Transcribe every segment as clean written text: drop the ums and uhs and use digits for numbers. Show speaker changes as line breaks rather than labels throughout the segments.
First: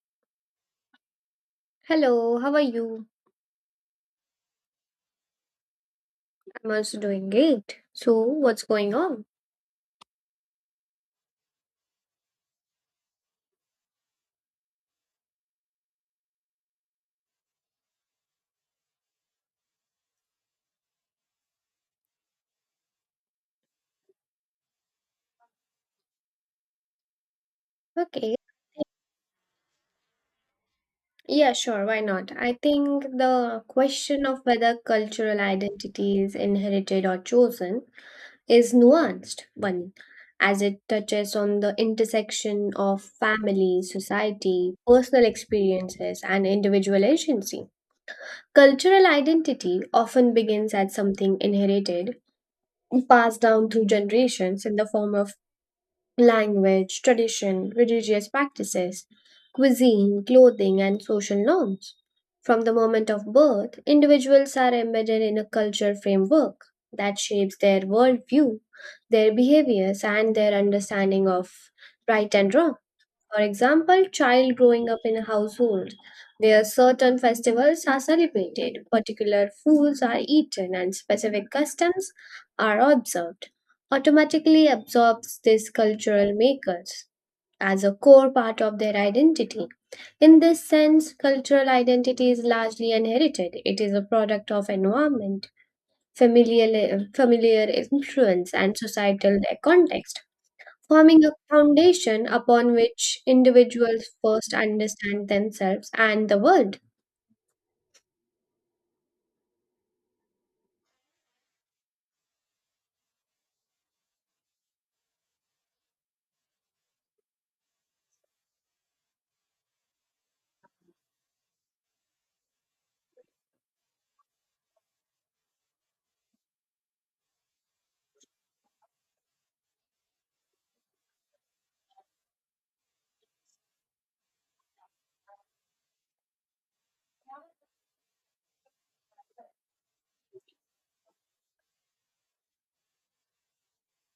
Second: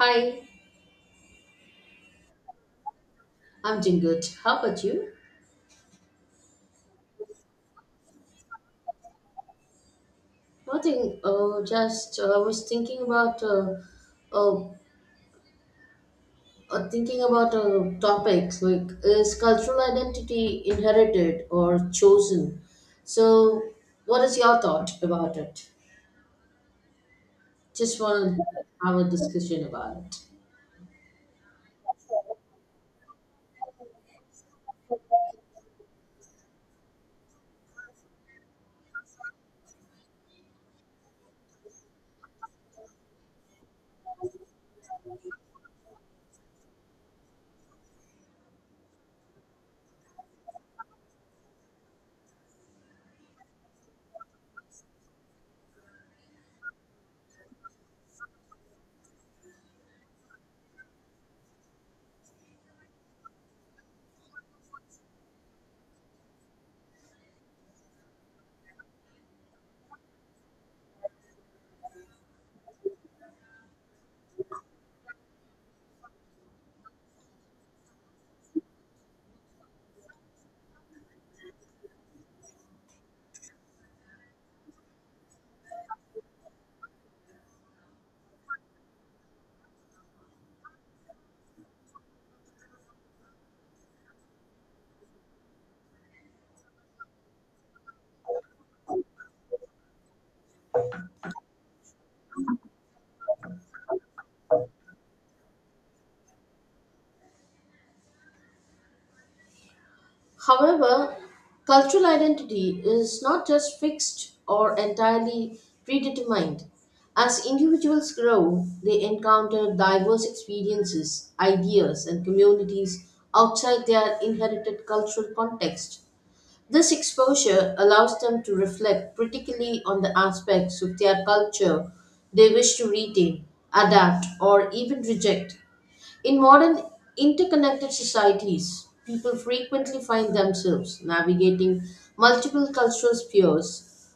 Hi,
Hello, how are you?
I'm doing good. How about you?
I'm also doing great. So, what's going on?
Nothing. Just I was uh, thinking about topics like is cultural identity inherited or chosen? So, what is your thought about it? Just
Okay.
want to have a discussion about it.
Yeah, sure. Why not? I think the question of whether cultural identity is inherited or chosen is nuanced one, as it touches on the intersection of family, society, personal experiences, and individual agency. Cultural identity often begins as something inherited, passed down through generations in the form of language, tradition, religious practices, cuisine, clothing, and social norms. From the moment of birth, individuals are embedded in a cultural framework that shapes their worldview, their behaviors, and their understanding of right and wrong. For example, child growing up in a household where certain festivals are celebrated, particular foods are eaten, and specific customs are observed, automatically absorbs these cultural makers as a core part of their identity. In this sense, cultural identity is largely inherited. It is a product of environment, familial, familiar influence, and societal context forming a foundation upon which individuals first understand themselves and the world.
However, cultural identity is not just fixed or entirely predetermined. As individuals grow, they encounter diverse experiences, ideas, and communities outside their inherited cultural context. This exposure allows them to reflect critically on the aspects of their culture they wish to retain, adapt, or even reject. In modern interconnected societies, people frequently find themselves navigating multiple cultural spheres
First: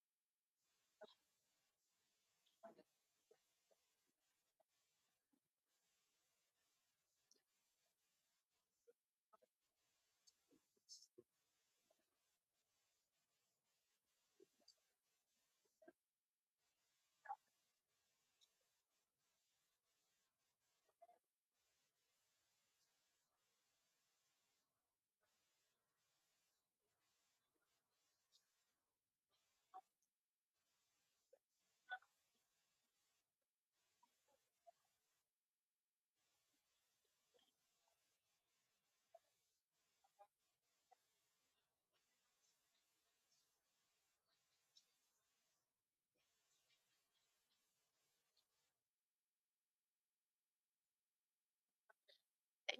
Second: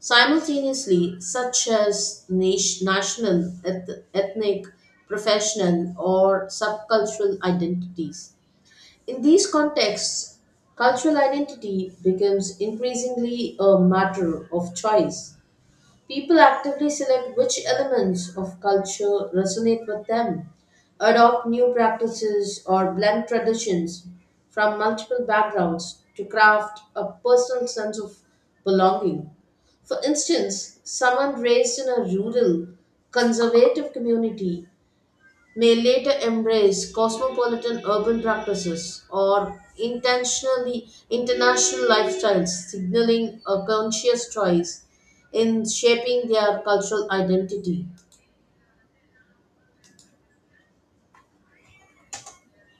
simultaneously, such as national, ethnic, professional, or subcultural identities. In these contexts, cultural identity becomes increasingly a matter of choice. People actively select which elements of culture resonate with them, adopt new practices, or blend traditions from multiple backgrounds to craft a personal sense of belonging. For instance, someone raised in a rural, conservative community may later embrace cosmopolitan urban practices or intentionally international lifestyles, signaling a conscious choice in shaping their cultural identity.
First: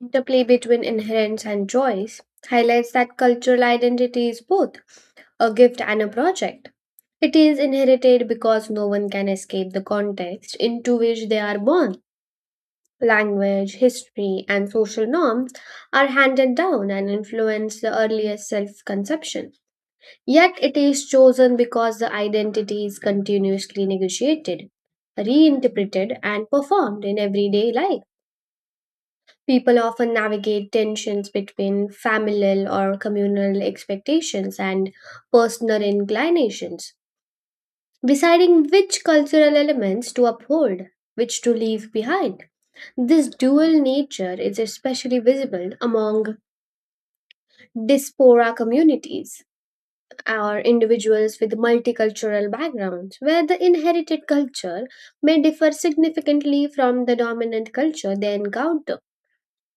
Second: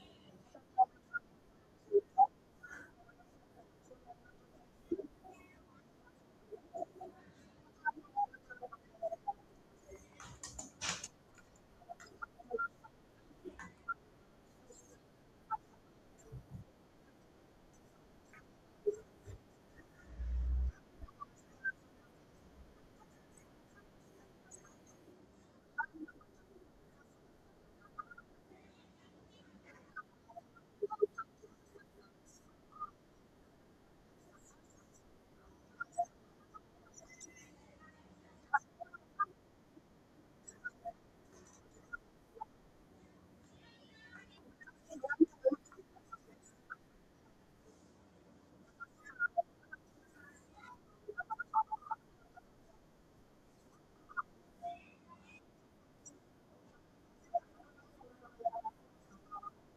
Interplay between inherence and choice highlights that cultural identity is both a gift and a project. It is inherited because no one can escape the context into which they are born. Language, history, and social norms are handed down and influence the earliest self conception. Yet it is chosen because the identity is continuously negotiated, reinterpreted, and performed in everyday life. People often navigate tensions between familial or communal expectations and personal inclinations, deciding which cultural elements to uphold, which to leave behind. This dual nature is especially visible among diaspora communities or individuals with multicultural backgrounds, where the inherited culture may differ significantly from the dominant culture they encounter,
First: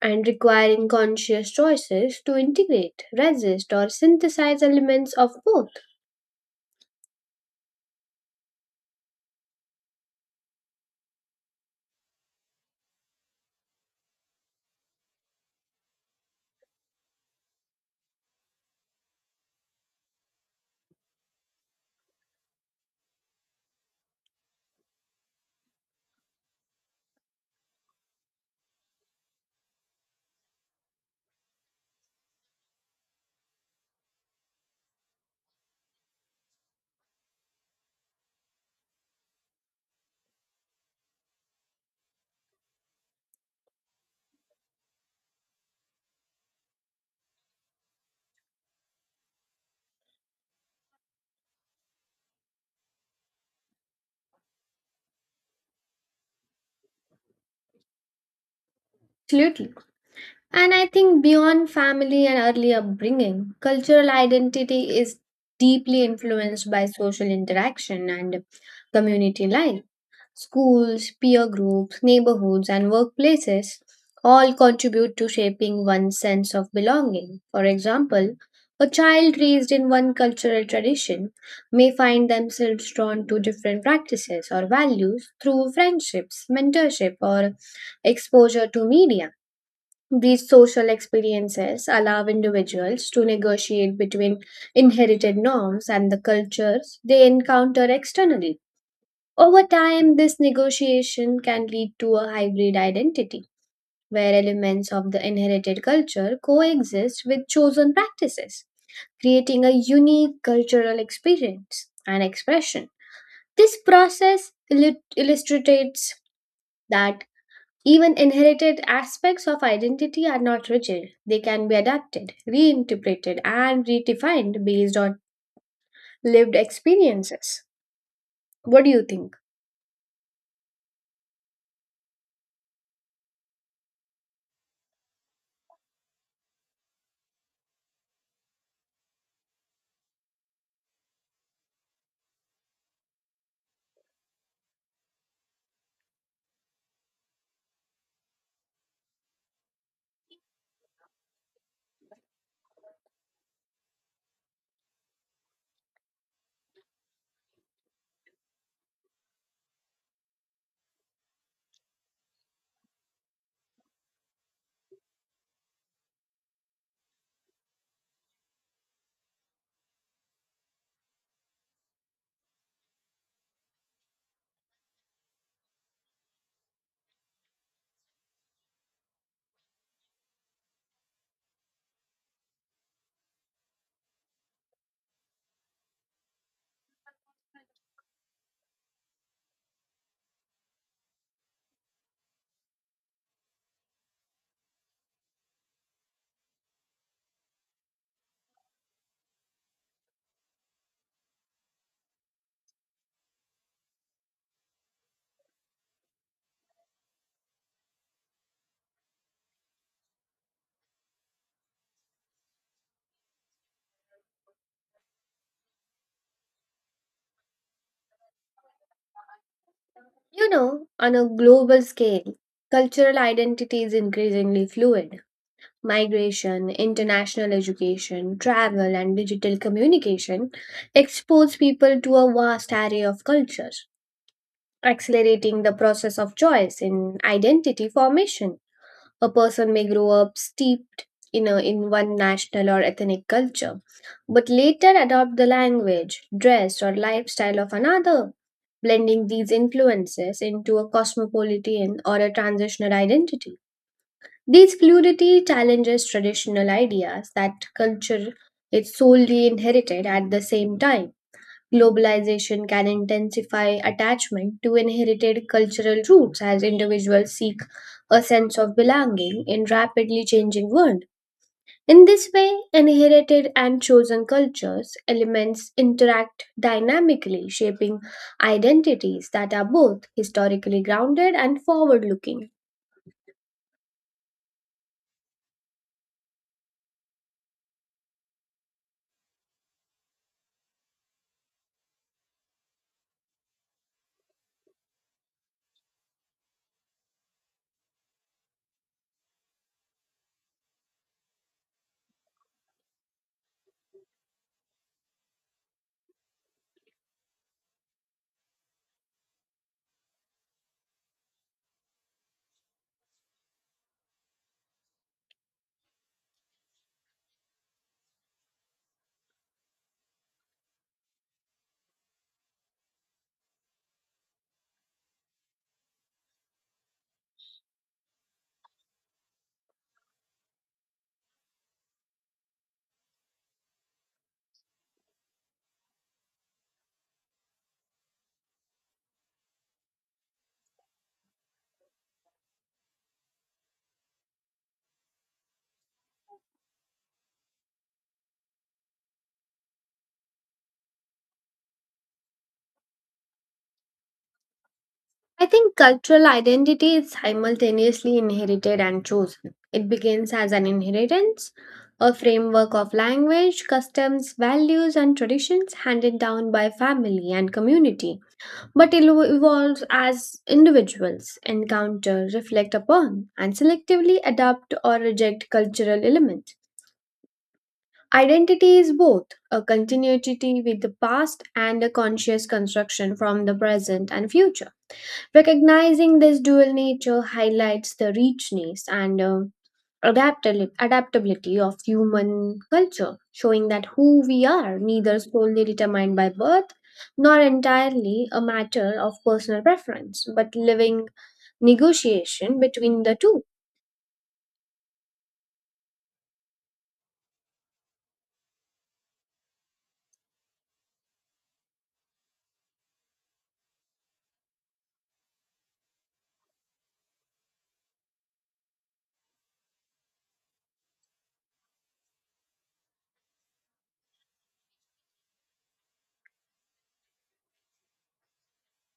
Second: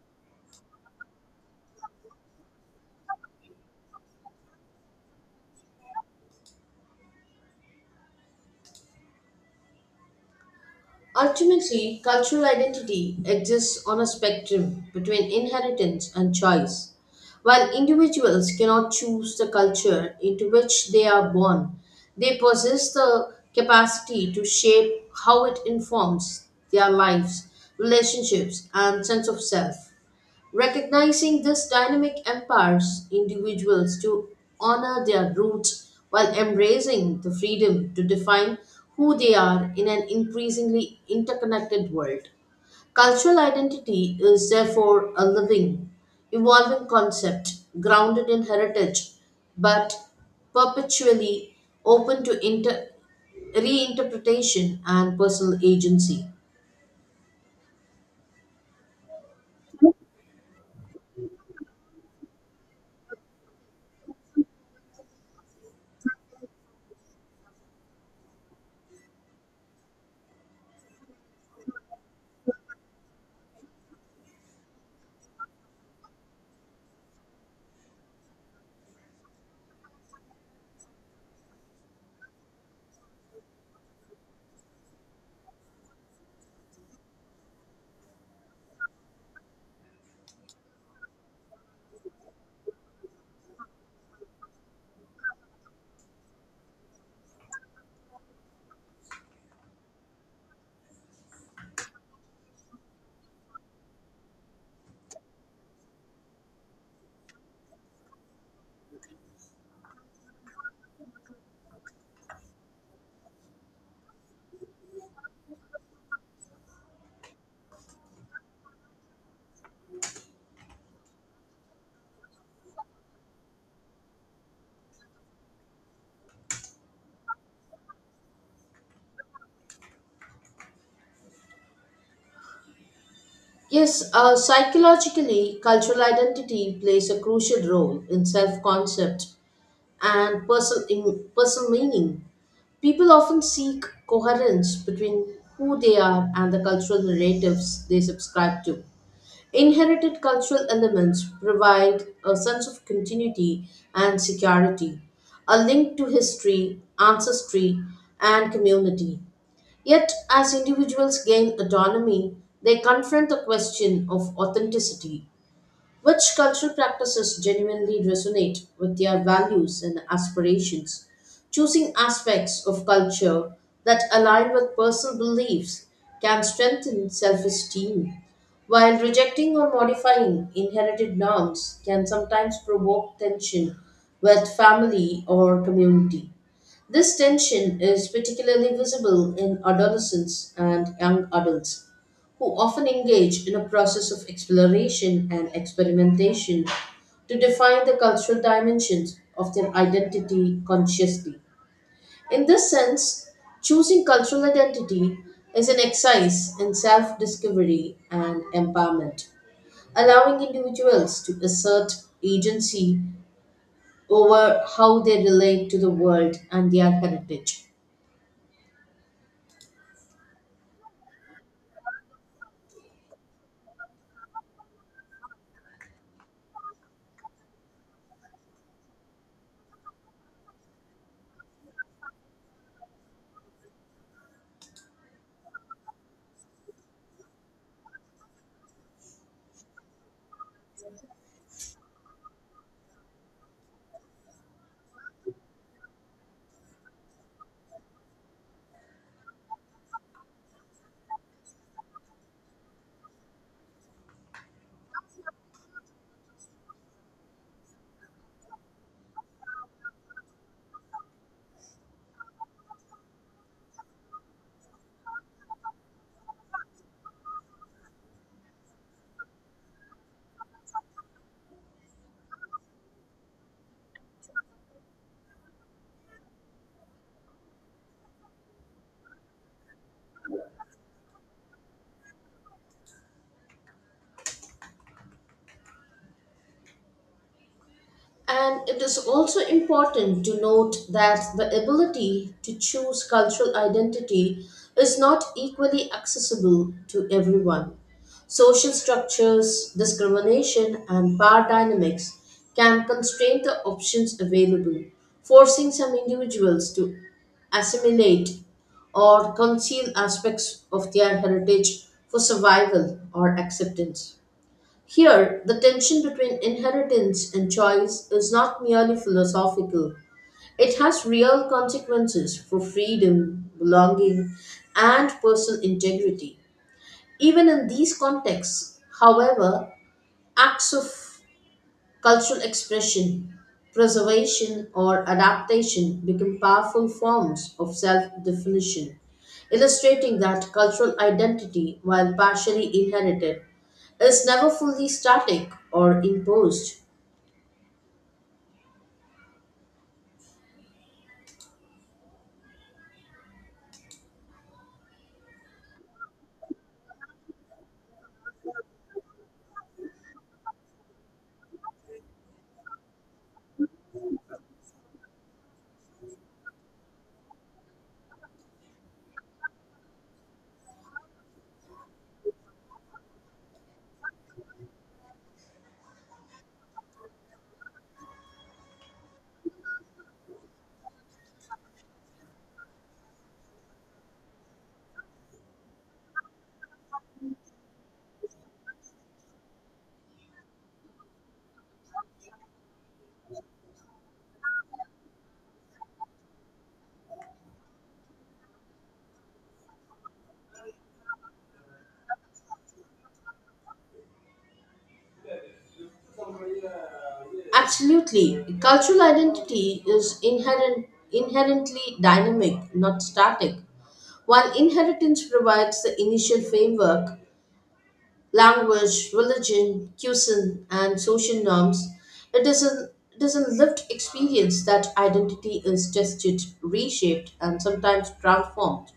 and requiring conscious choices to integrate, resist, or synthesize elements of both.
Ultimately, cultural identity exists on a spectrum between inheritance and choice. While individuals cannot choose the culture into which they are born, they possess the capacity to shape how it informs their lives, relationships, and sense of self. Recognizing these dynamic empowers individuals to honor their roots while embracing the freedom to define who they are in an increasingly interconnected world. Cultural identity is therefore a living, evolving concept grounded in heritage but perpetually open to reinterpretation and personal agency.
Absolutely. And I think beyond family and early upbringing, cultural identity is deeply influenced by social interaction and community life. Schools, peer groups, neighborhoods, and workplaces all contribute to shaping one's sense of belonging. For example, a child raised in one cultural tradition may find themselves drawn to different practices or values through friendships, mentorship, or exposure to media. These social experiences allow individuals to negotiate between inherited norms and the cultures they encounter externally. Over time, this negotiation can lead to a hybrid identity where elements of the inherited culture coexist with chosen practices, creating a unique cultural experience and expression. This process illustrates that even inherited aspects of identity are not rigid, they can be adapted, reinterpreted, and redefined based on lived experiences. What do you think?
Yes, psychologically, cultural identity plays a crucial role in self concept and personal meaning. People often seek coherence between who they are and the cultural narratives they subscribe to. Inherited cultural elements provide a sense of continuity and security, a link to history, ancestry, and community. Yet, as individuals gain autonomy, they confront the question of authenticity: which cultural practices genuinely resonate with their values and aspirations? Choosing aspects of culture that align with personal beliefs can strengthen self esteem, while rejecting or modifying inherited norms can sometimes provoke tension with family or community. This tension is particularly visible in adolescents and young adults who often engage in a process of exploration and experimentation to define the cultural dimensions of their identity consciously. In this sense, choosing cultural identity is an exercise in self discovery and empowerment, allowing individuals to assert agency over how they relate to the world and their heritage.
You know, on a global scale, cultural identity is increasingly fluid. Migration, international education, travel, and digital communication expose people to a vast array of cultures, accelerating the process of choice in identity formation. A person may grow up steeped in one national or ethnic culture, but later adopt the language, dress, or lifestyle of another blending these influences into a cosmopolitan or a transitional identity. These fluidity challenges traditional ideas that culture is solely inherited at the same time. Globalization can intensify attachment to inherited cultural roots as individuals seek a sense of belonging in rapidly changing world. In this way, inherited and chosen cultures elements interact dynamically, shaping identities that are both historically grounded and forward looking.
And it is also important to note that the ability to choose cultural identity is not equally accessible to everyone. Social structures, discrimination, and power dynamics can constrain the options available, forcing some individuals to assimilate or conceal aspects of their heritage for survival or acceptance. Here, the tension between inheritance and choice is not merely philosophical, it has real consequences for freedom, belonging, and personal integrity. Even in these contexts, however, acts of cultural expression, preservation, or adaptation become powerful forms of self definition, illustrating that cultural identity, while partially inherited, is never fully static or imposed.
I think cultural identity is simultaneously inherited and chosen. It begins as an inheritance, a framework of language, customs, values, and traditions handed down by family and community but it evolves as individuals, encounter, reflect upon, and selectively adapt or reject cultural elements. Identity is both a continuity with the past and a conscious construction from the present and future. Recognizing this dual nature highlights the richness and adaptability of human culture, showing that who we are neither solely determined by birth nor entirely a matter of personal preference, but living negotiation between the two.
Absolutely, cultural identity is inherently dynamic, not static. While inheritance provides the initial framework, language, religion, cuisine, and social norms. It is an it is a lived experience that identity is tested, reshaped, and sometimes transformed.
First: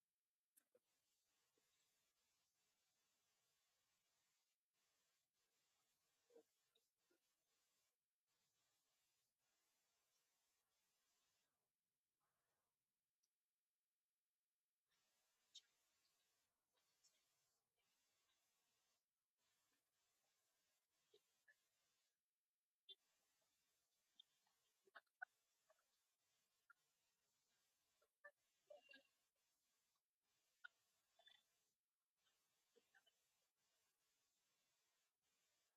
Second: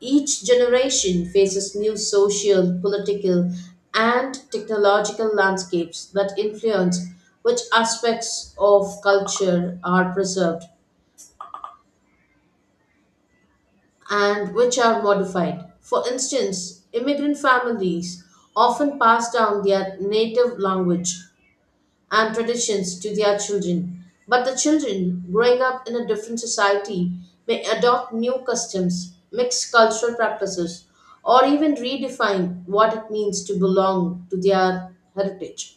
Each generation faces new social, political, and technological landscapes that influence which aspects of culture are preserved and which are modified. For instance, immigrant families often pass down their native language and traditions to their children. But the children growing up in a different society may adopt new customs, mix cultural practices, or even redefine what it means to belong to their heritage.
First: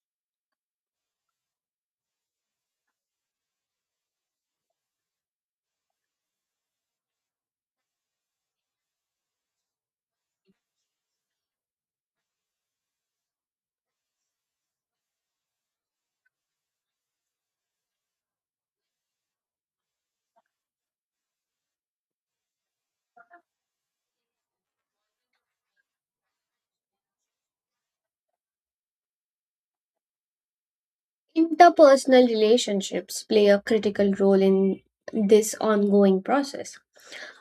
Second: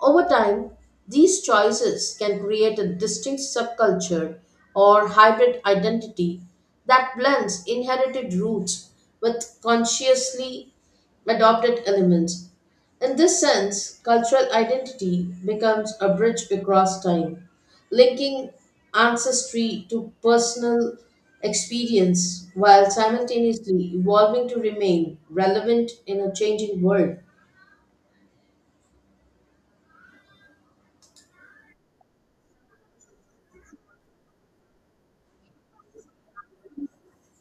Over time, these choices can create a distinct subculture or hybrid identity that blends inherited roots with consciously adopted elements. In this sense, cultural identity becomes a bridge across time, linking ancestry to personal experience while simultaneously evolving to remain relevant in a changing world.
Interpersonal relationships play a critical role in this ongoing process.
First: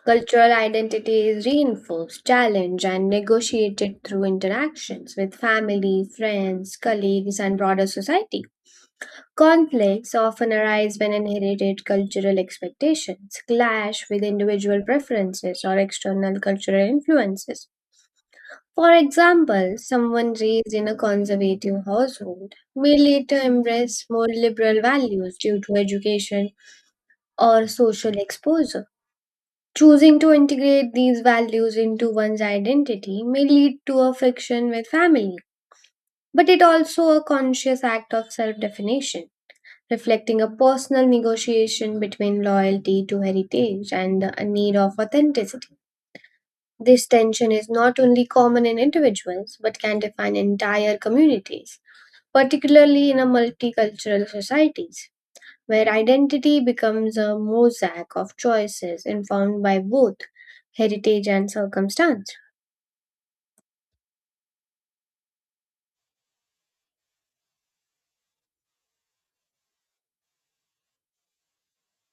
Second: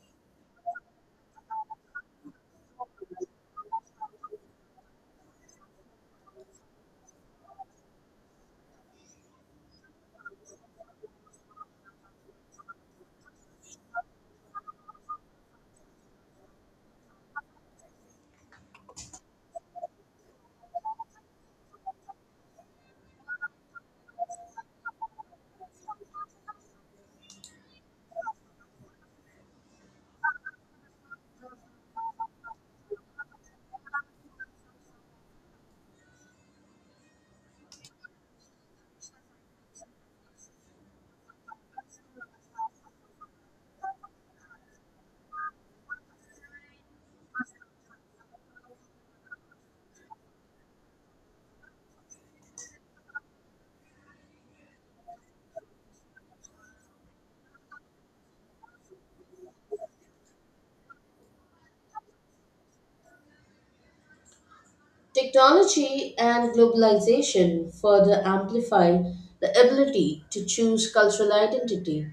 Cultural identity is reinforced, challenged, and negotiated through interactions with family, friends, colleagues, and broader society. Conflicts often arise when inherited cultural expectations clash with individual preferences or external cultural influences. For example, someone raised in a conservative household may later embrace more liberal values due to education or social exposure. Choosing to integrate these values into one's identity may lead to a friction with family, but it also a conscious act of self-definition, reflecting a personal negotiation between loyalty to heritage and the need of authenticity. This tension is not only common in individuals but can define entire communities, particularly in a multicultural societies where identity becomes a mosaic of choices informed by both heritage and circumstance.
Technology and globalization further amplify the ability to choose cultural identity.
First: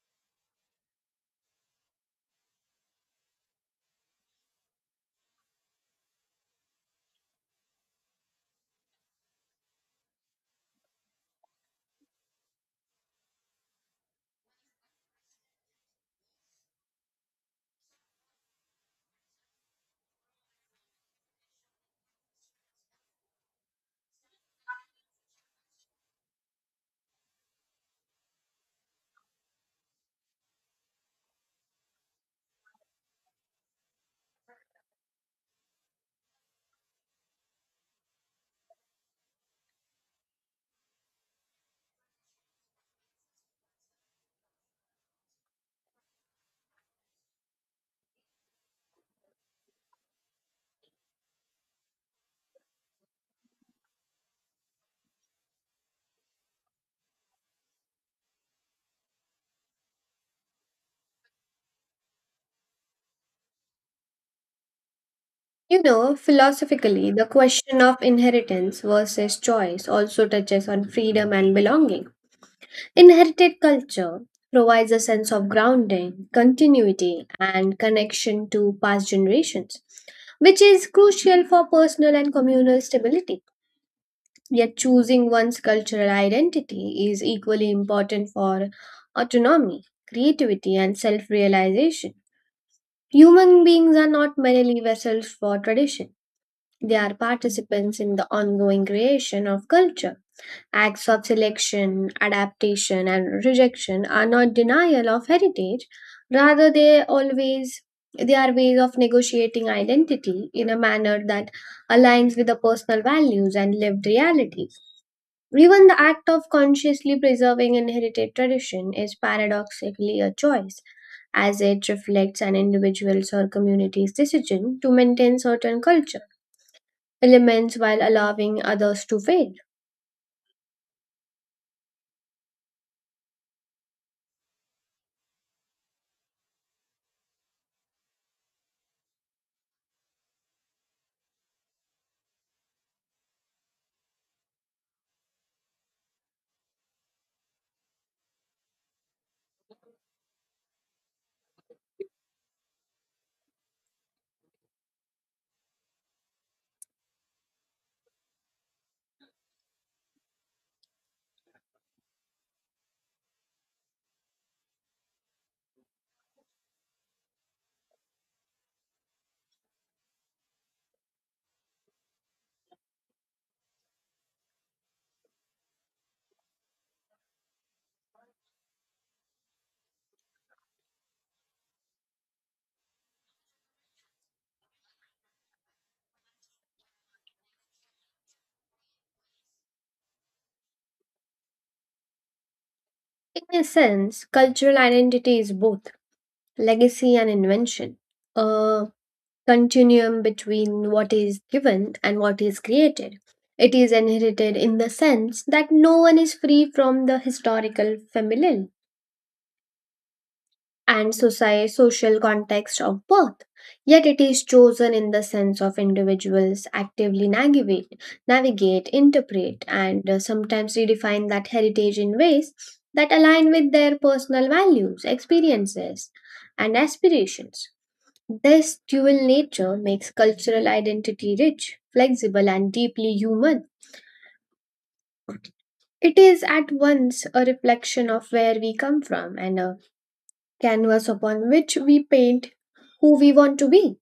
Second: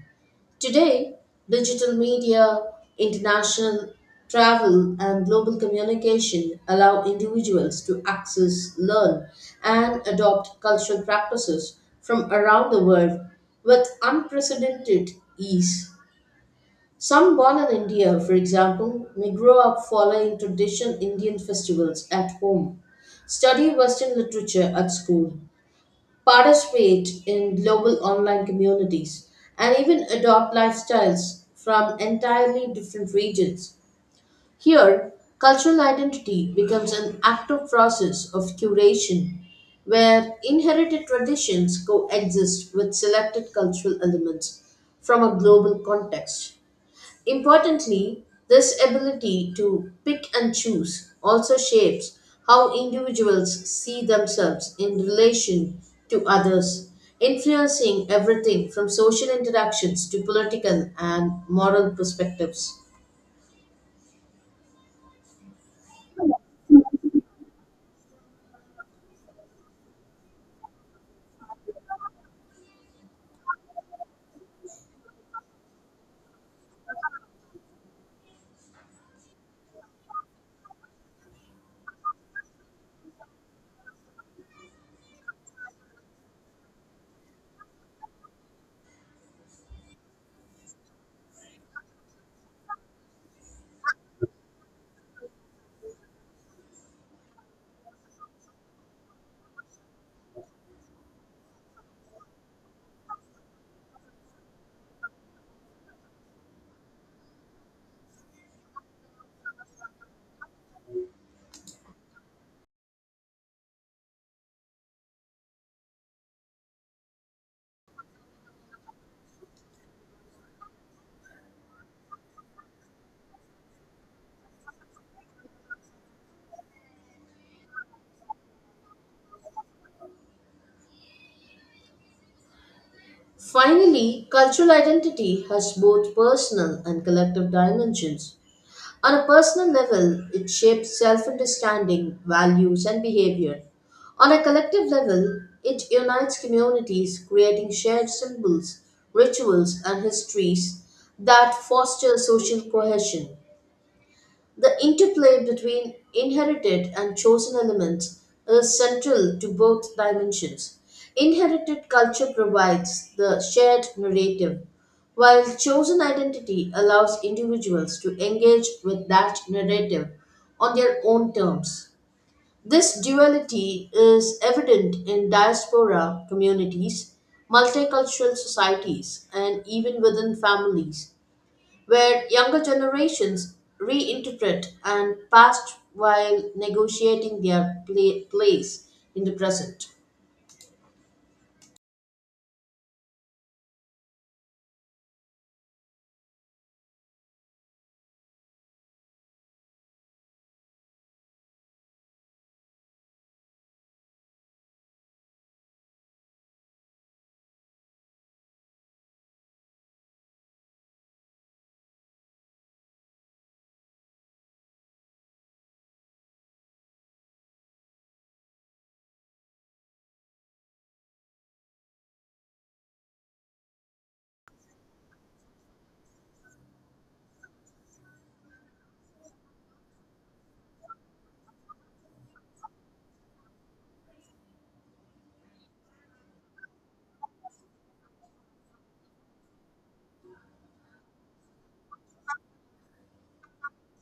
Today, digital media, international travel, and global communication allow individuals to access, learn, and adopt cultural practices from around the world with unprecedented ease. Some born in India, for example, may grow up following traditional Indian festivals at home, study Western literature at school, participate in global online communities, and even adopt lifestyles from entirely different regions. Here, cultural identity becomes an active process of curation where inherited traditions coexist with selected cultural elements from a global context. Importantly, this ability to pick and choose also shapes how individuals see themselves in relation to others, influencing everything from social interactions to political and moral perspectives.
You know, philosophically, the question of inheritance versus choice also touches on freedom and belonging. Inherited culture provides a sense of grounding, continuity, and connection to past generations, which is crucial for personal and communal stability. Yet, choosing one's cultural identity is equally important for autonomy, creativity, and self realization. Human beings are not merely vessels for tradition, they are participants in the ongoing creation of culture. Acts of selection, adaptation, and rejection are not denial of heritage. Rather, they are ways of negotiating identity in a manner that aligns with the personal values and lived realities. Even the act of consciously preserving inherited tradition is paradoxically a choice, as it reflects an individual's or community's decision to maintain certain culture elements while allowing others to fade.
Finally, cultural identity has both personal and collective dimensions. On a personal level, it shapes self understanding, values, and behavior. On a collective level, it unites communities, creating shared symbols, rituals, and histories that foster social cohesion. The interplay between inherited and chosen elements is central to both dimensions. Inherited culture provides the shared narrative, while chosen identity allows individuals to engage with that narrative on their own terms. This duality is evident in diaspora communities, multicultural societies, and even within families where younger generations reinterpret and past while negotiating their place in the present.
In a sense, cultural identity is both legacy and invention, a continuum between what is given and what is created. It is inherited in the sense that no one is free from the historical familial and social context of birth. Yet it is chosen in the sense of individuals actively navigate, interpret, and sometimes redefine that heritage in ways that align with their personal values, experiences, and aspirations. This dual nature makes cultural identity rich, flexible, and deeply human. It is at once a reflection of where we come from and a canvas upon which we paint who we want to be.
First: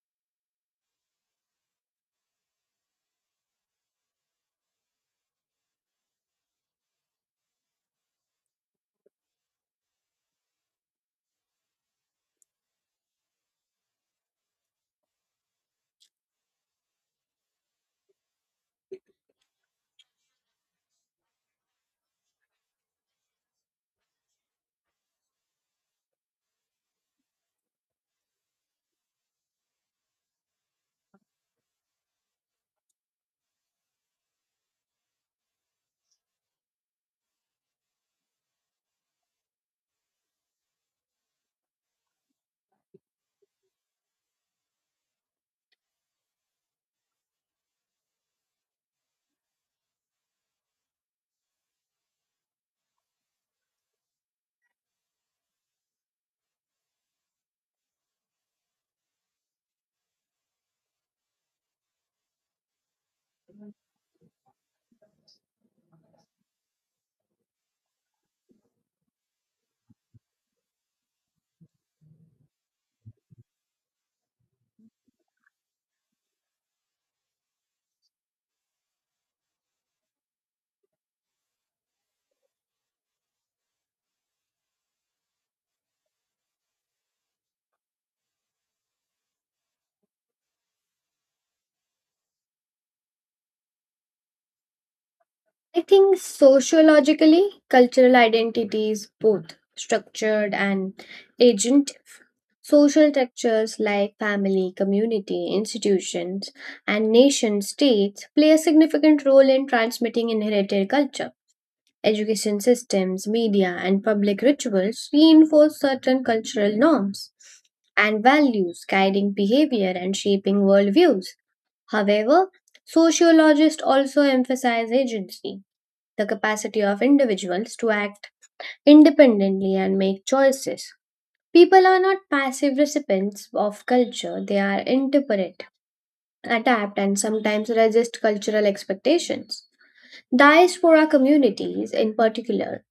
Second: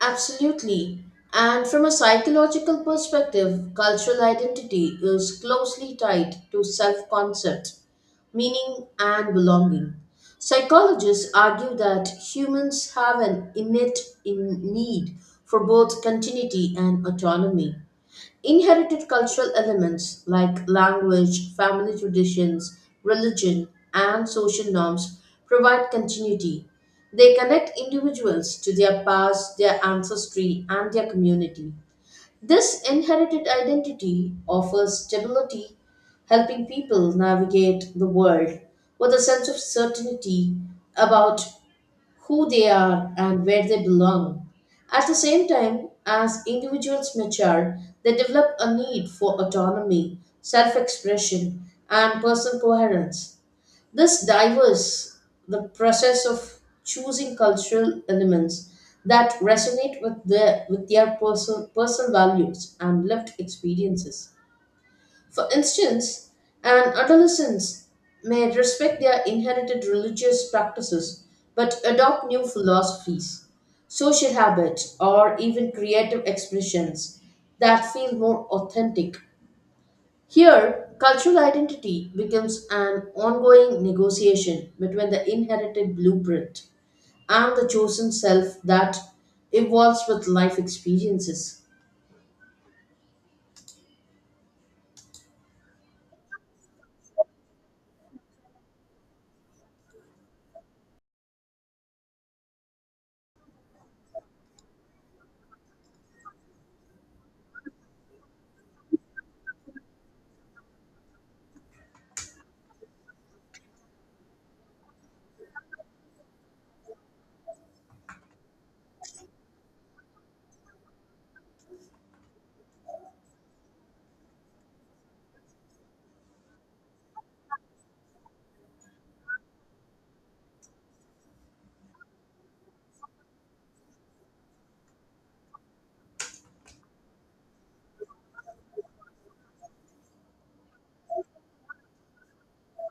Absolutely. And from a psychological perspective, cultural identity is closely tied to self concept, meaning, and belonging. Psychologists argue that humans have an innate in need for both continuity and autonomy. Inherited cultural elements like language, family traditions, religion, and social norms provide continuity. They connect individuals to their past, their ancestry, and their community. This inherited identity offers stability, helping people navigate the world with a sense of certainty about who they are and where they belong. At the same time, as individuals mature, they develop a need for autonomy, self expression, and personal coherence. This diverse The process of choosing cultural elements that resonate with their personal values and lived experiences. For instance, an adolescent may respect their inherited religious practices but adopt new philosophies, social habits, or even creative expressions that feel more authentic. Here, cultural identity becomes an ongoing negotiation between the inherited blueprint and the chosen self that evolves with life experiences.
I think sociologically, cultural identity is both structured and agent. Social structures like family, community, institutions, and nation states play a significant role in transmitting inherited culture. Education systems, media, and public rituals reinforce certain cultural norms and values, guiding behavior and shaping worldviews. However, sociologists also emphasize agency, the capacity of individuals to act independently and make choices. People are not passive recipients of culture, they are interpret, adapt, and sometimes resist cultural expectations. Diaspora communities, in particular,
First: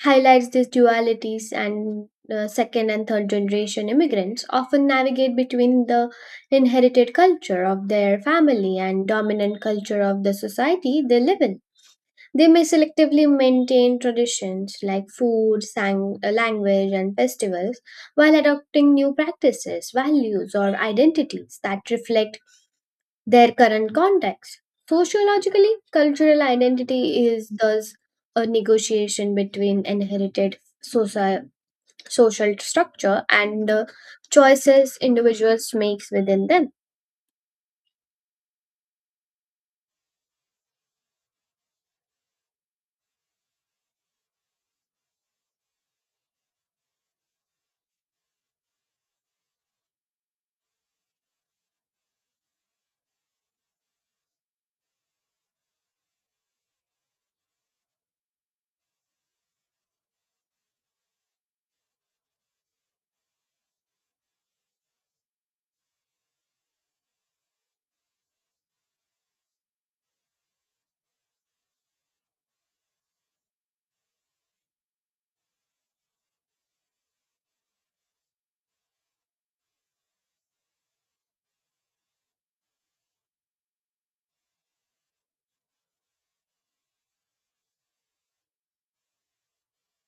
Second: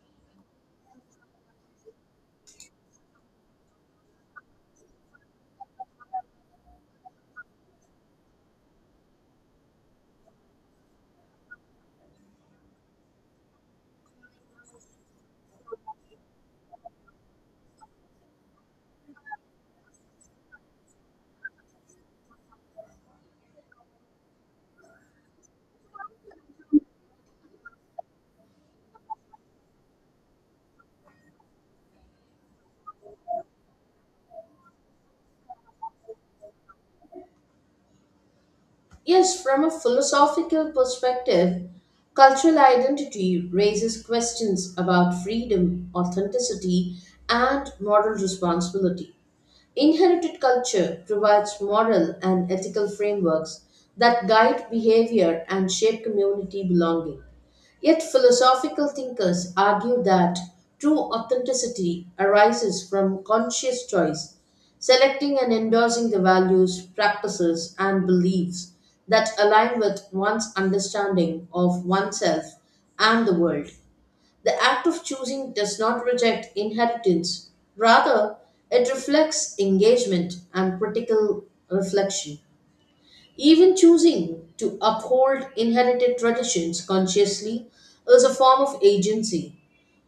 highlights these dualities and second and third generation immigrants often navigate between the inherited culture of their family and dominant culture of the society they live in. They may selectively maintain traditions like language and festivals while adopting new practices values or identities that reflect their current context. Sociologically, cultural identity is thus a negotiation between inherited soci- social structure and the choices individuals makes within them.
Yes, from a philosophical perspective, cultural identity raises questions about freedom, authenticity, and moral responsibility. Inherited culture provides moral and ethical frameworks that guide behavior and shape community belonging. Yet, philosophical thinkers argue that true authenticity arises from conscious choice, selecting and endorsing the values, practices, and beliefs that align with one's understanding of oneself and the world. The act of choosing does not reject inheritance, rather, it reflects engagement and critical reflection. Even choosing to uphold inherited traditions consciously is a form of agency.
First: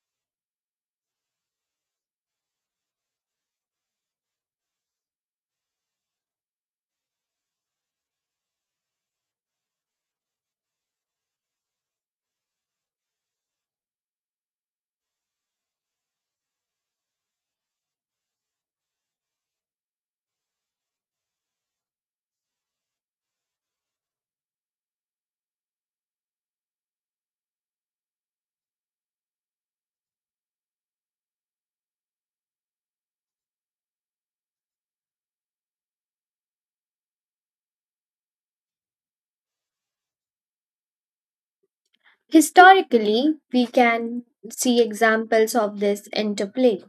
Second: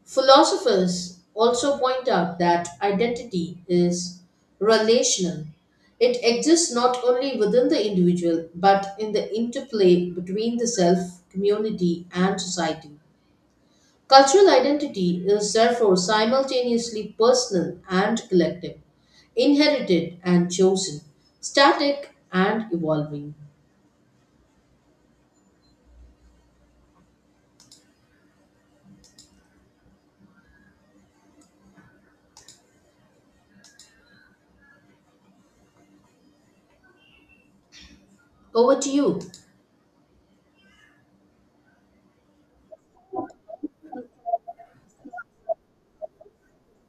Philosophers also point out that identity is relational. It exists not only within the individual but in the interplay between the self, community, and society. Cultural identity is therefore simultaneously personal and collective, inherited and chosen, static and evolving. Over to you.
Historically, we can see examples of this interplay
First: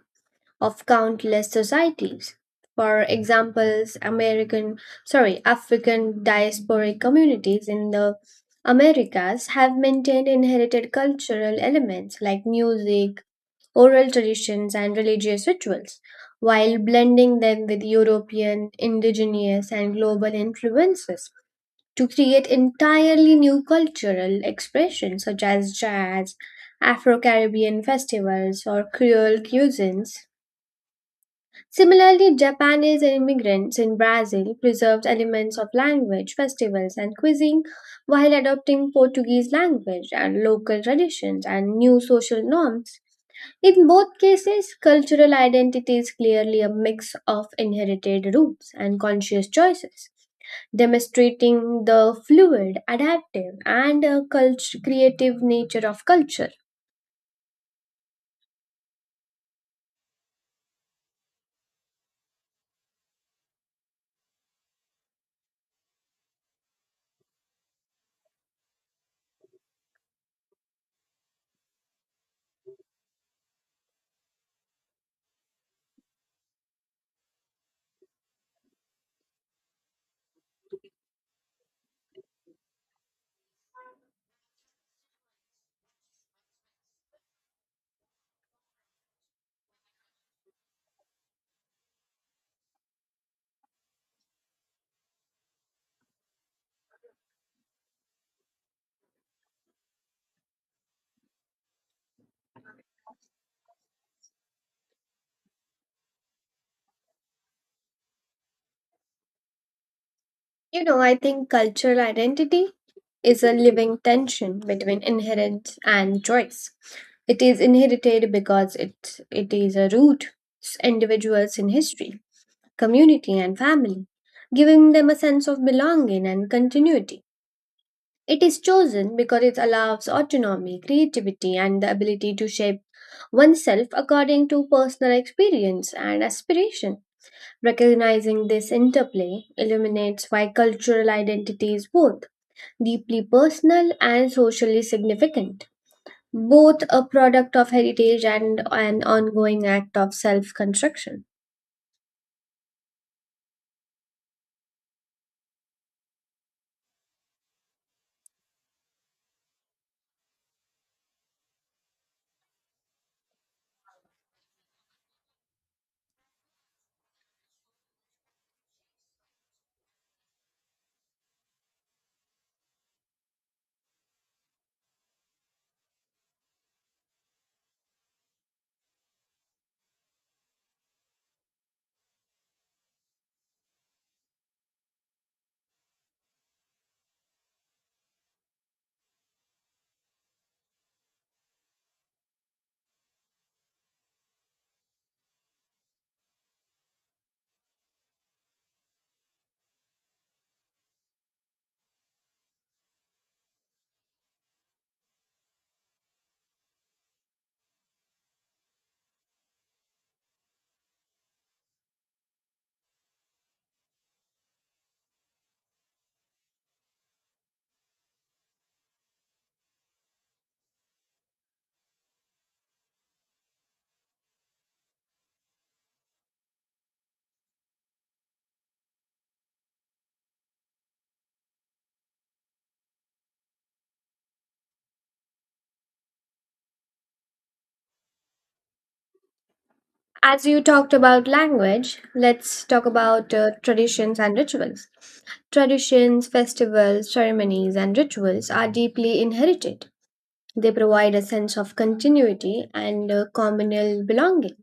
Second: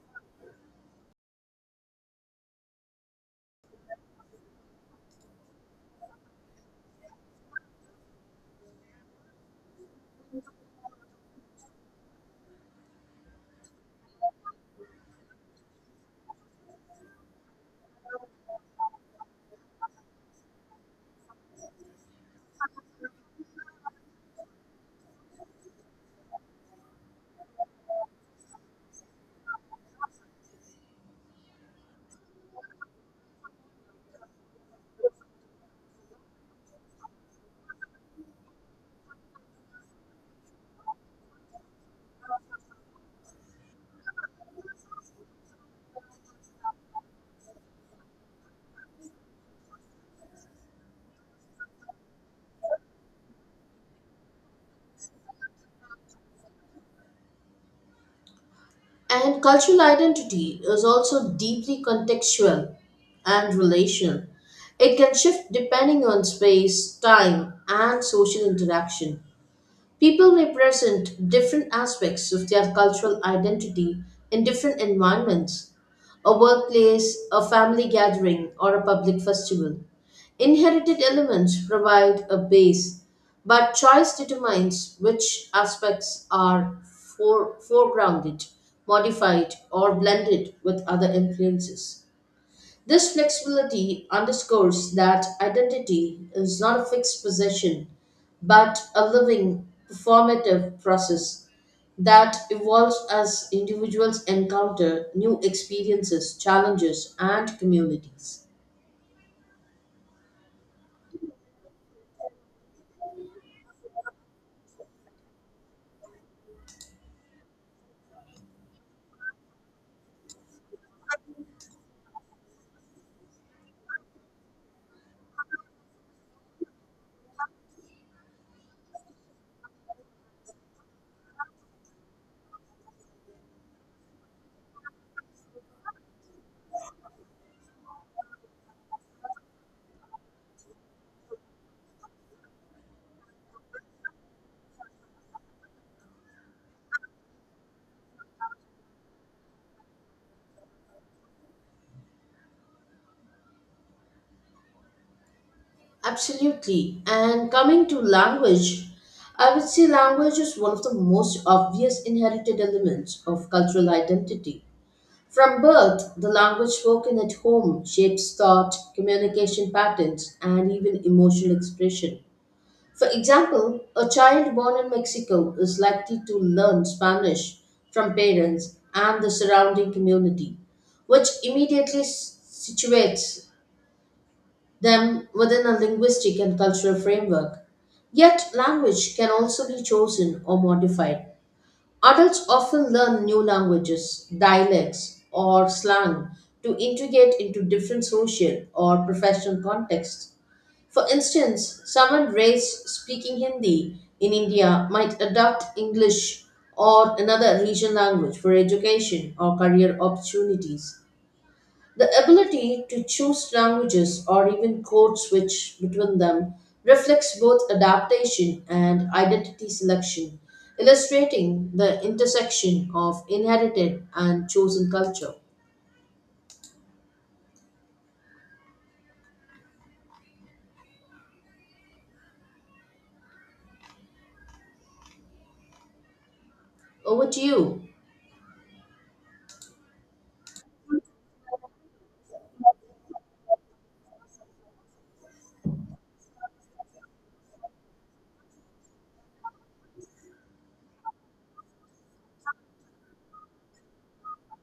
of countless societies. For examples, African diasporic communities in the Americas have maintained inherited cultural elements like music, oral traditions, and religious rituals, while blending them with European, indigenous, and global influences to create entirely new cultural expressions such as jazz, Afro Caribbean festivals, or Creole cuisines. Similarly, Japanese immigrants in Brazil preserved elements of language, festivals, and cuisine while adopting Portuguese language and local traditions and new social norms. In both cases, cultural identity is clearly a mix of inherited roots and conscious choices, demonstrating the fluid, adaptive, and creative nature of culture.
And cultural identity is also deeply contextual and relational. It can shift depending on space, time, and social interaction. People may present different aspects of their cultural identity in different environments: a workplace, a family gathering, or a public festival. Inherited elements provide a base, but choice determines which aspects are foregrounded, modified, or blended with other influences. This flexibility underscores that identity is not a fixed possession, but a living, performative process that evolves as individuals encounter new experiences, challenges, and communities.
You know, I think cultural identity is a living tension between inheritance and choice. It is inherited because it is a root individuals in history, community, and family, giving them a sense of belonging and continuity. It is chosen because it allows autonomy, creativity, and the ability to shape oneself according to personal experience and aspiration. Recognizing this interplay illuminates why cultural identity is both deeply personal and socially significant, both a product of heritage and an ongoing act of self construction.
Absolutely. And coming to language, I would say language is one of the most obvious inherited elements of cultural identity. From birth, the language spoken at home shapes thought, communication patterns, and even emotional expression. For example, a child born in Mexico is likely to learn Spanish from parents and the surrounding community, which immediately situates them within a linguistic and cultural framework. Yet, language can also be chosen or modified. Adults often learn new languages, dialects, or slang to integrate into different social or professional contexts. For instance, someone raised speaking Hindi in India might adopt English or another regional language for education or career opportunities. The ability to choose languages or even code switch between them reflects both adaptation and identity selection, illustrating the intersection of inherited and chosen culture. Over to you.
As you talked about language, let's talk about traditions and rituals. Traditions, festivals, ceremonies, and rituals are deeply inherited. They provide a sense of continuity and communal belonging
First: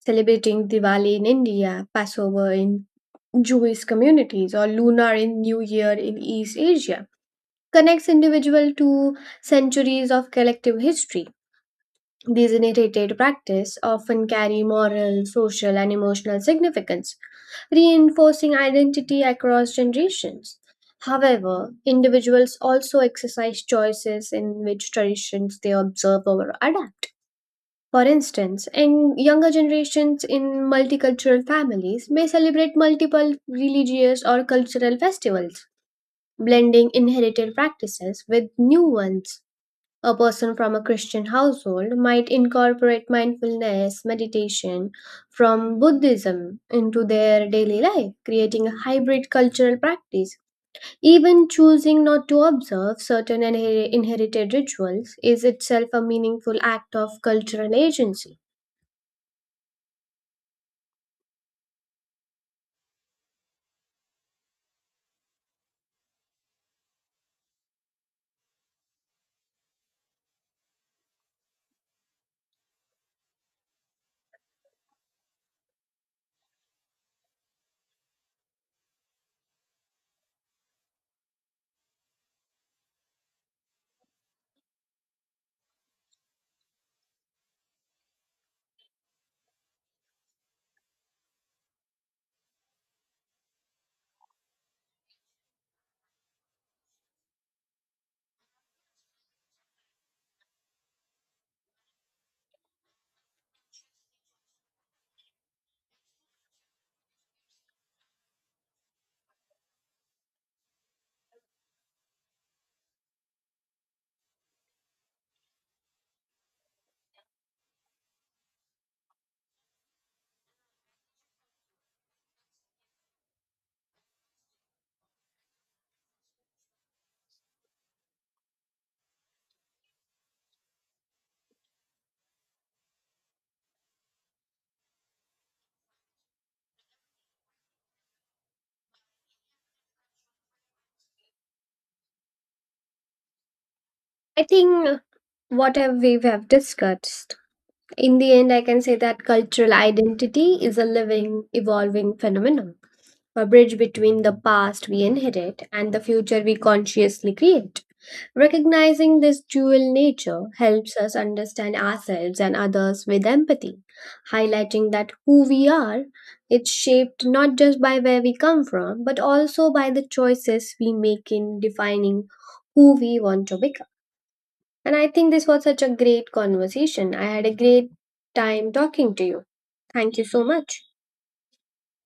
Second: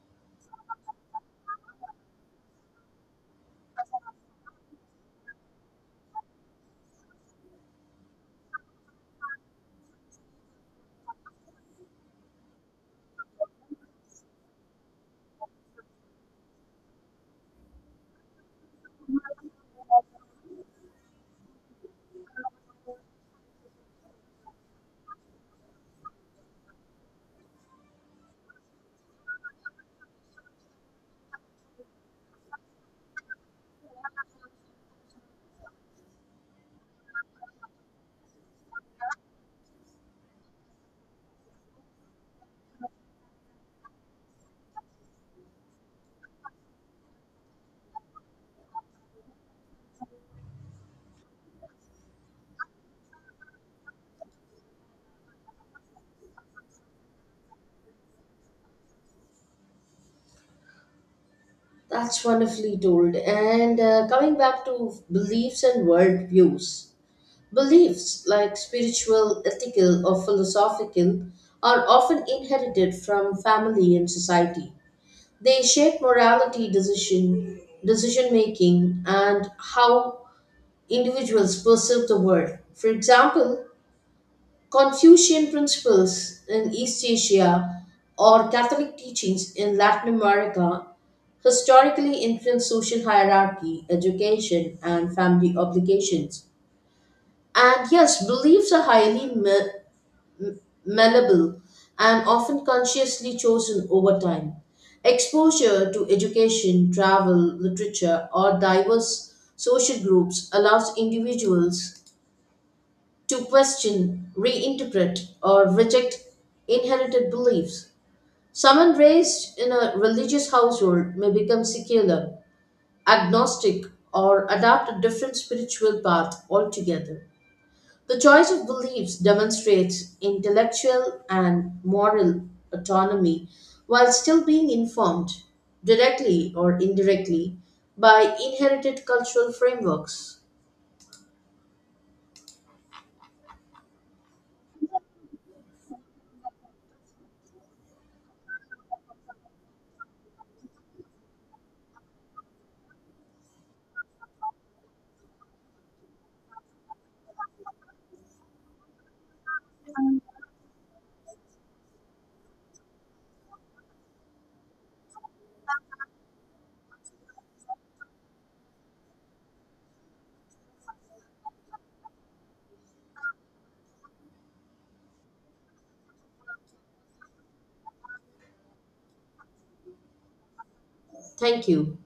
celebrating Diwali in India, Passover in Jewish communities, or Lunar in New Year in East Asia connects individual to centuries of collective history. These inherited practice often carry moral, social, and emotional significance, reinforcing identity across generations. However, individuals also exercise choices in which traditions they observe or adapt for instance, and younger generations in multicultural families may celebrate multiple religious or cultural festivals, blending inherited practices with new ones. A person from a Christian household might incorporate mindfulness meditation from Buddhism into their daily life, creating a hybrid cultural practice. Even choosing not to observe certain inherited rituals is itself a meaningful act of cultural agency.
That's wonderfully told. And coming back to beliefs and worldviews, beliefs like spiritual, ethical, or philosophical are often inherited from family and society. They shape morality, decision making, and how individuals perceive the world. For example, Confucian principles in East Asia or Catholic teachings in Latin America historically influence social hierarchy, education, and family obligations. And yes, beliefs are highly malleable, and often consciously chosen over time. Exposure to education, travel, literature, or diverse social groups allows individuals to question, reinterpret, or reject inherited beliefs. Someone raised in a religious household may become secular, agnostic, or adopt a different spiritual path altogether. The choice of beliefs demonstrates intellectual and moral autonomy while still being informed, directly or indirectly, by inherited cultural frameworks.
I think whatever we have discussed, in the end, I can say that cultural identity is a living, evolving phenomenon, a bridge between the past we inherit and the future we consciously create. Recognizing this dual nature helps us understand ourselves and others with empathy, highlighting that who we are is shaped not just by where we come from, but also by the choices we make in defining who we want to become. And I think this was such a great conversation. I had a great time talking to you. Thank you so much.
Thank you.